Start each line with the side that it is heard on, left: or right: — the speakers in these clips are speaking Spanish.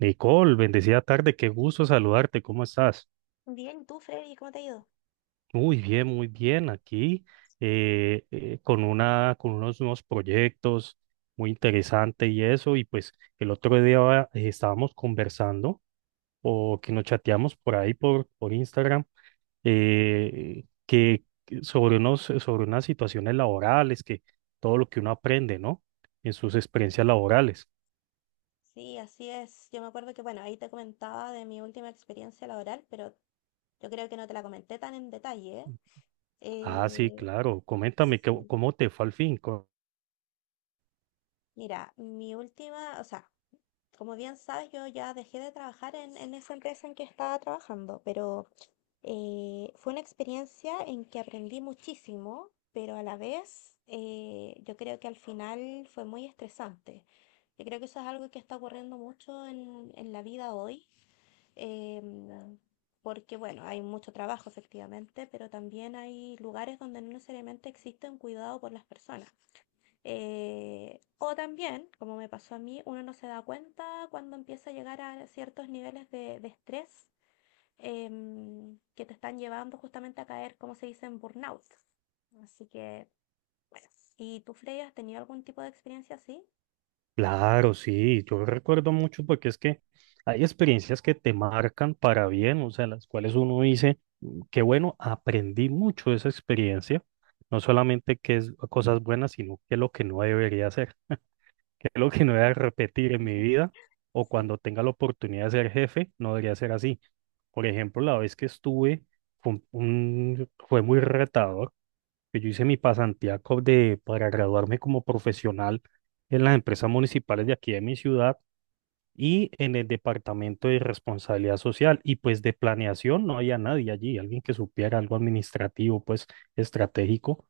right: Nicole, bendecida tarde, qué gusto saludarte, ¿cómo estás?
left: Bien, ¿y tú, Freddy, cómo te ha ido?
right: Muy bien, aquí con una, con unos nuevos proyectos muy interesante. Y eso, y pues el otro día estábamos conversando, o que nos chateamos por ahí por Instagram, que sobre sobre unas situaciones laborales, que todo lo que uno aprende, ¿no? En sus experiencias laborales.
left: Sí, así es. Yo me acuerdo que, bueno, ahí te comentaba de mi última experiencia laboral, pero yo creo que no te la comenté tan en detalle, ¿eh?
right: Ah, sí,
left: Eh,
right: claro, coméntame,
left: sí.
right: ¿cómo te fue al fin?
left: Mira, mi última, o sea, como bien sabes, yo ya dejé de trabajar en esa empresa en que estaba trabajando, pero fue una experiencia en que aprendí muchísimo, pero a la vez yo creo que al final fue muy estresante. Yo creo que eso es algo que está ocurriendo mucho en la vida hoy, em, porque bueno, hay mucho trabajo efectivamente, pero también hay lugares donde no necesariamente existe un cuidado por las personas. O también, como me pasó a mí, uno no se da cuenta cuando empieza a llegar a ciertos niveles de estrés que te están llevando justamente a caer, como se dice, en burnout. Así que, bueno, ¿y tú, Freya, has tenido algún tipo de experiencia así?
right: Claro, sí, yo recuerdo mucho porque es que hay experiencias que te marcan para bien, o sea, las cuales uno dice, "Mm, qué bueno, aprendí mucho de esa experiencia, no solamente que es cosas buenas, sino que es lo que no debería hacer, que es lo que no debería
left: Exacto.
right: repetir en mi vida, o
left: Sí,
right: cuando tenga la oportunidad de ser jefe, no debería ser así. Por ejemplo, la vez que estuve fue, fue muy retador, que yo hice mi pasantía de, para graduarme como profesional en las empresas municipales de aquí de mi ciudad y en el departamento de responsabilidad social. Y pues de planeación no había nadie allí, alguien que supiera algo administrativo, pues estratégico.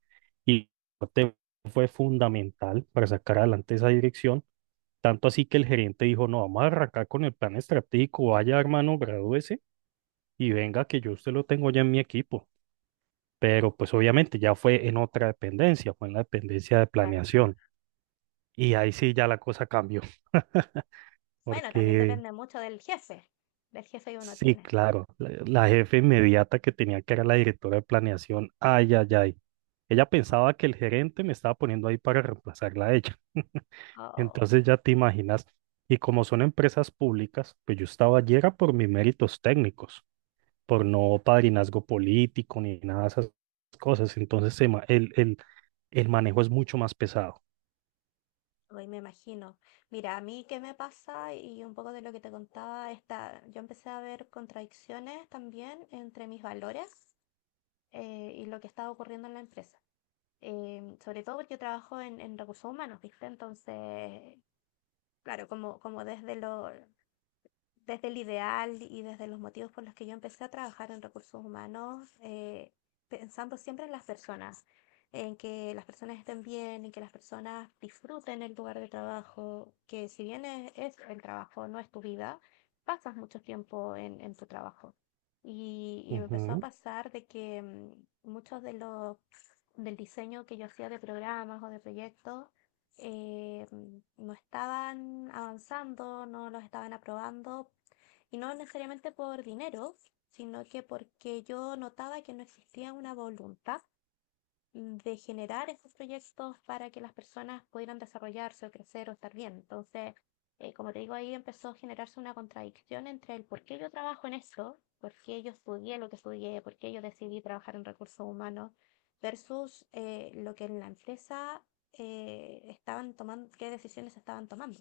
right: Y te- fue fundamental para sacar adelante esa dirección. Tanto así que el gerente dijo, no, vamos a arrancar con el plan estratégico, vaya hermano, gradúese y venga que yo usted lo tengo ya en mi equipo, pero pues obviamente ya fue en otra dependencia, fue en la dependencia de
left: claro.
right: planeación. Y ahí sí ya la cosa cambió,
left: Bueno, también
right: porque
left: depende mucho del jefe que uno
right: sí,
left: tiene.
right: claro, la jefe inmediata que tenía que era la directora de planeación, ay, ay, ay. Ella pensaba que el gerente me estaba poniendo ahí para reemplazarla a ella.
left: Oh,
right: Entonces ya te imaginas. Y como son empresas públicas, pues yo estaba allí era por mis méritos técnicos, por no padrinazgo político ni nada de esas cosas. Entonces el manejo es mucho más pesado.
left: hoy me imagino. Mira, a mí qué me pasa y un poco de lo que te contaba, esta, yo empecé a ver contradicciones también entre mis valores y lo que estaba ocurriendo en la empresa. Sobre todo porque yo trabajo en recursos humanos, ¿viste? Entonces, claro, como desde lo, desde el ideal y desde los motivos por los que yo empecé a trabajar en recursos humanos, pensando siempre en las personas, en que las personas estén bien, en que las personas disfruten el lugar de trabajo, que si bien es el trabajo, no es tu vida, pasas mucho tiempo en tu trabajo. Y me empezó a
right: Ujú.
left: pasar de que muchos de los del diseño que yo hacía de programas o de proyectos no estaban avanzando, no los estaban aprobando y no necesariamente por dinero, sino que porque yo notaba que no existía una voluntad de generar esos proyectos para que las personas pudieran desarrollarse o crecer o estar bien. Entonces, como te digo, ahí empezó a generarse una contradicción entre el por qué yo trabajo en esto, por qué yo estudié lo que estudié, por qué yo decidí trabajar en recursos humanos, versus lo que en la empresa estaban tomando, qué decisiones estaban tomando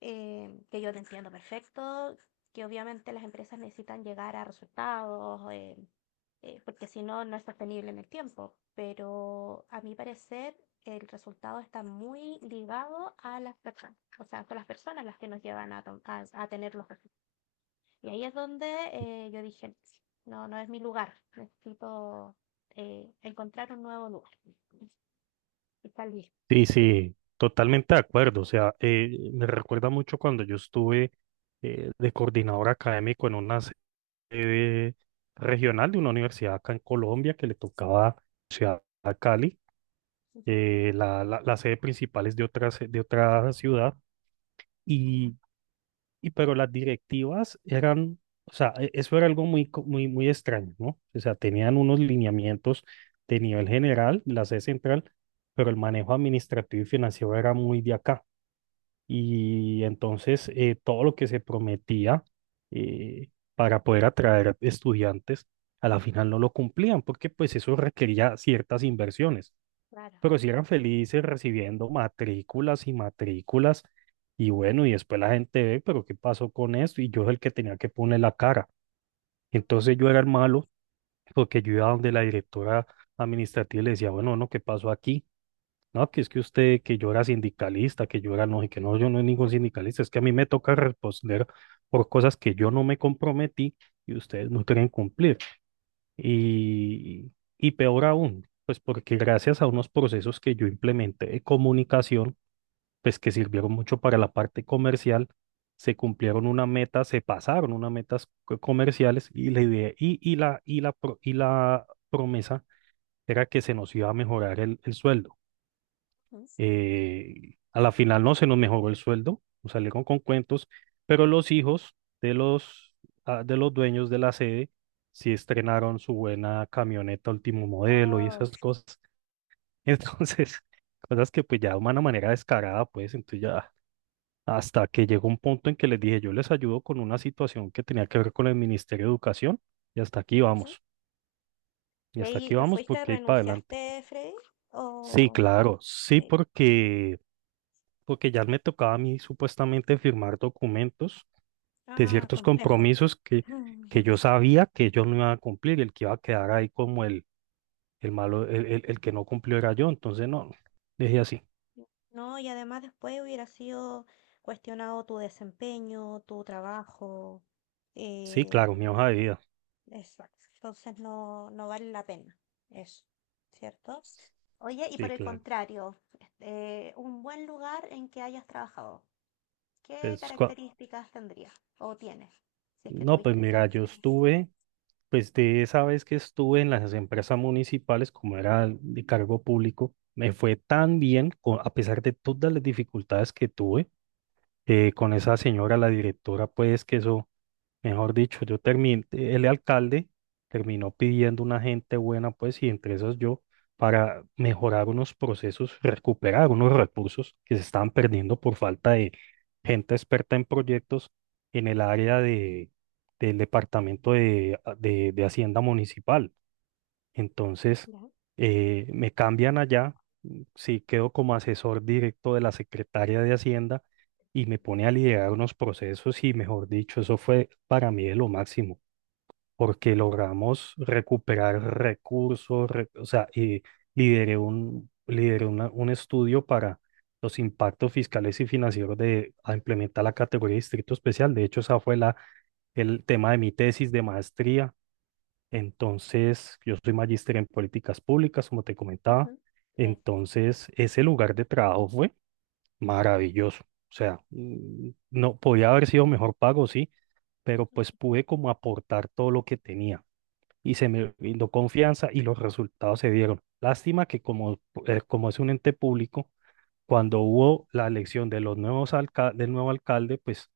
left: que yo te entiendo perfecto, que obviamente las empresas necesitan llegar a resultados, porque si no, no es sostenible en el tiempo. Pero a mi parecer, el resultado está muy ligado a las personas. O sea, son las personas las que nos llevan a, a tener los resultados. Y ahí es donde yo dije, no, no es mi lugar, necesito encontrar un nuevo lugar. Y tal vez.
right: Sí, sí, totalmente de acuerdo. O sea, me recuerda mucho cuando yo estuve de coordinador académico en una sede regional de una universidad acá en Colombia, que le tocaba ciudad a Cali.
left: Ujú.
right: La sede principal es de otra, de otra ciudad. Y y pero las directivas eran, o sea, eso era algo muy, muy, muy extraño, ¿no? O sea, tenían unos lineamientos de nivel general, la C central, pero el manejo administrativo y financiero era muy de acá. Y entonces todo lo que se prometía para poder atraer estudiantes, a la final no lo cumplían, porque pues eso requería ciertas inversiones,
left: Claro.
right: pero sí eran felices recibiendo matrículas y matrículas. Y bueno, y después la gente ve, pero ¿qué pasó con esto? Y yo es el que tenía que poner la cara. Entonces yo era el malo, porque yo iba donde la directora administrativa y le decía, bueno, no, ¿qué pasó aquí? No, que es que usted, que yo era sindicalista, que yo era no, y que no, yo no soy ningún sindicalista, es que a mí me toca responder por cosas que yo no me comprometí y ustedes no quieren cumplir. Y, y peor aún, pues porque gracias a unos procesos que yo implementé de comunicación, pues que sirvieron mucho para la parte comercial, se cumplieron una meta, se pasaron unas metas comerciales, y la idea, y la promesa era que se nos iba a mejorar el sueldo.
left: Ujú.
right: A la final no se nos mejoró el sueldo, nos salieron con cuentos, pero los hijos de los, ah, de los dueños de la sede sí estrenaron su buena camioneta último modelo y esas cosas. Entonces, cosas que pues ya de una manera descarada, pues entonces ya, hasta que llegó un punto en que les dije, yo les ayudo con una situación que tenía que ver con el Ministerio de Educación, y hasta aquí
left: Oh.
right: vamos, y hasta
left: Leí,
right: aquí
left: ¿te
right: vamos,
left: fuiste,
right: porque ahí para adelante.
left: renunciaste, Freddy?
right: Sí,
left: O
right: claro, sí,
left: sí.
right: porque ya me tocaba a mí supuestamente firmar documentos de
left: Ah,
right: ciertos
left: complejo.
right: compromisos que yo sabía que ellos no iban a cumplir, y el que iba a quedar ahí como el malo, el que no cumplió era yo. Entonces, no, dije así,
left: No, y además después hubiera sido cuestionado tu desempeño, tu trabajo.
right: sí, claro,
left: eh,
right: mi hoja de vida.
left: exacto. Entonces no, no vale la pena eso, ¿cierto? Oye, y por
right: Sí,
left: el
right: claro.
left: contrario, este, un buen lugar en que hayas trabajado, ¿qué
right: Pues, cua-
left: características tendría o tienes si es que
right: no, pues
left: tuviste esa
right: mira, yo
left: experiencia?
right: estuve, pues de esa vez que estuve en las empresas municipales, como era de cargo público, me fue tan bien, a pesar de todas las dificultades que tuve con esa señora, la directora, pues que eso. Mejor dicho, yo terminé, el alcalde terminó pidiendo una gente buena, pues, y entre esas yo, para mejorar unos procesos, recuperar unos recursos que se estaban perdiendo por falta de gente experta en proyectos en el área de, del departamento de, de Hacienda Municipal. Entonces, me cambian allá, mm, sí, quedo como asesor directo de la secretaria de Hacienda, y me pone a liderar unos procesos y, mejor dicho, eso fue para mí de lo máximo, porque logramos recuperar recursos, o sea, y lideré un estudio para los impactos fiscales y financieros de a implementar la categoría de distrito especial. De hecho, esa fue el tema de mi tesis de maestría. Entonces, yo soy magíster en políticas públicas, como te comentaba.
left: Ujú. Gracias.
right: Entonces, ese lugar de trabajo fue maravilloso. O sea, mm, no podía haber sido mejor pago, sí, pero pues pude como aportar todo lo que tenía, y se me brindó confianza y los resultados se dieron. Lástima que como, como es un ente público, cuando hubo la elección de los nuevos del nuevo alcalde, pues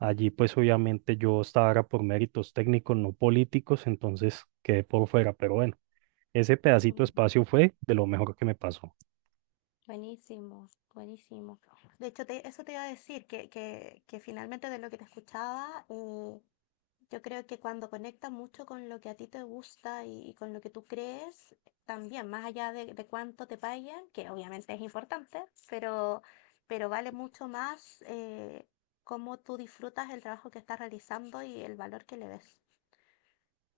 right: allí, pues obviamente yo estaba era por méritos técnicos, no políticos, entonces quedé por fuera, pero bueno, ese pedacito de
left: Mm.
right: espacio fue de lo mejor que me pasó.
left: Buenísimo, buenísimo. De hecho, eso te iba a decir, que finalmente de lo que te escuchaba, yo creo que cuando conectas mucho con lo que a ti te gusta y con lo que tú crees, también, más allá de cuánto te paguen, que obviamente es importante, pero, pero vale mucho más cómo tú disfrutas el trabajo que estás realizando y el valor que le ves.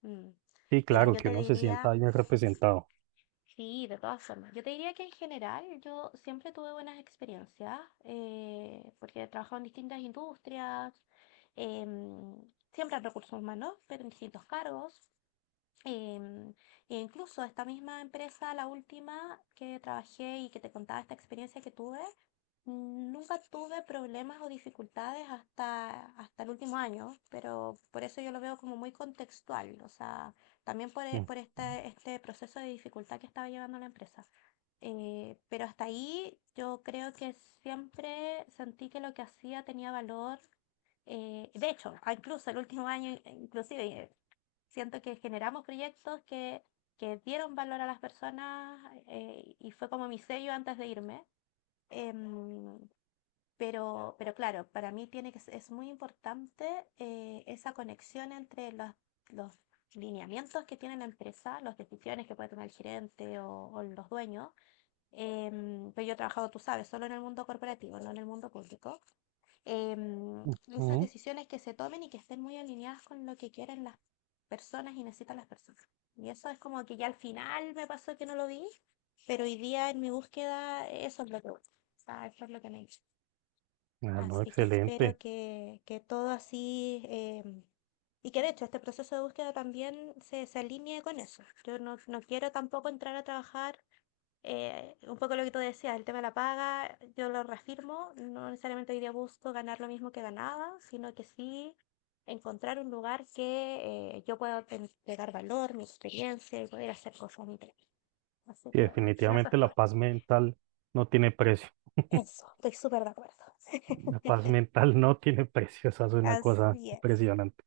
left: Mm.
right: Sí,
left: Mira,
right: claro,
left: yo
right: que
left: te
right: uno se
left: diría...
right: sienta bien representado.
left: Sí, de todas formas. Yo te diría que en general yo siempre tuve buenas experiencias porque he trabajado en distintas industrias, em, siempre en recursos humanos, pero en distintos cargos. em, E incluso esta misma empresa, la última que trabajé y que te contaba esta experiencia que tuve, mm, nunca tuve problemas o dificultades hasta, hasta el último año, pero por eso yo lo veo como muy contextual, o sea, también
right: Mm,
left: por este, este proceso de dificultad que estaba llevando la empresa. Pero hasta ahí yo creo que siempre sentí que lo que hacía tenía valor. De hecho, incluso el último año, inclusive, siento que generamos proyectos que dieron valor a las personas y fue como mi sello antes de irme. Em, pero claro, para mí tiene que, es muy importante esa conexión entre los lineamientos que tiene la empresa, las decisiones que puede tomar el gerente o los dueños. Pero yo he trabajado, tú sabes, solo en el mundo corporativo, no en el mundo público. em,
right: mm,
left: Esas
right: mm.
left: decisiones que se tomen y que estén muy alineadas con lo que quieren las personas y necesitan las personas. Y eso es como que ya al final me pasó que no lo vi, pero hoy día en mi búsqueda eso es lo que busco. O sea, eso es lo que me he hecho.
right: Ah, no,
left: Así que espero
right: excelente.
left: que todo así, y que de hecho este proceso de búsqueda también se alinee con eso. Yo no, no quiero tampoco entrar a trabajar, un poco lo que tú decías, el tema de la paga, yo lo reafirmo, no necesariamente hoy día busco ganar lo mismo que ganaba, sino que sí encontrar un lugar que yo pueda entregar valor, mi experiencia y poder hacer cosas diferentes. Así
right: Sí,
left: que bueno, en eso
right: definitivamente la
left: estoy.
right: paz mental no tiene precio.
left: Eso, estoy súper de acuerdo.
right: La paz mental no tiene precio. Esa es una cosa
left: Así es.
right: impresionante.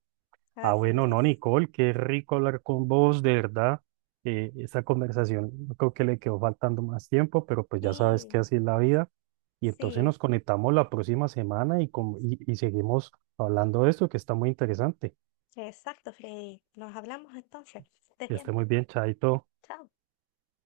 right: Ah,
left: Así
right: bueno, no,
left: es.
right: Nicole, qué rico hablar con vos, de verdad. Esta conversación, yo creo que le quedó faltando más tiempo, pero pues ya sabes
left: Sí,
right: que así es la vida. Y entonces
left: sí.
right: nos conectamos la próxima semana y, y seguimos hablando de esto, que está muy interesante.
left: Exacto, Freddy. Nos hablamos entonces. Que estés
right: Que esté
left: bien.
right: muy bien, Chaito.
left: Chao.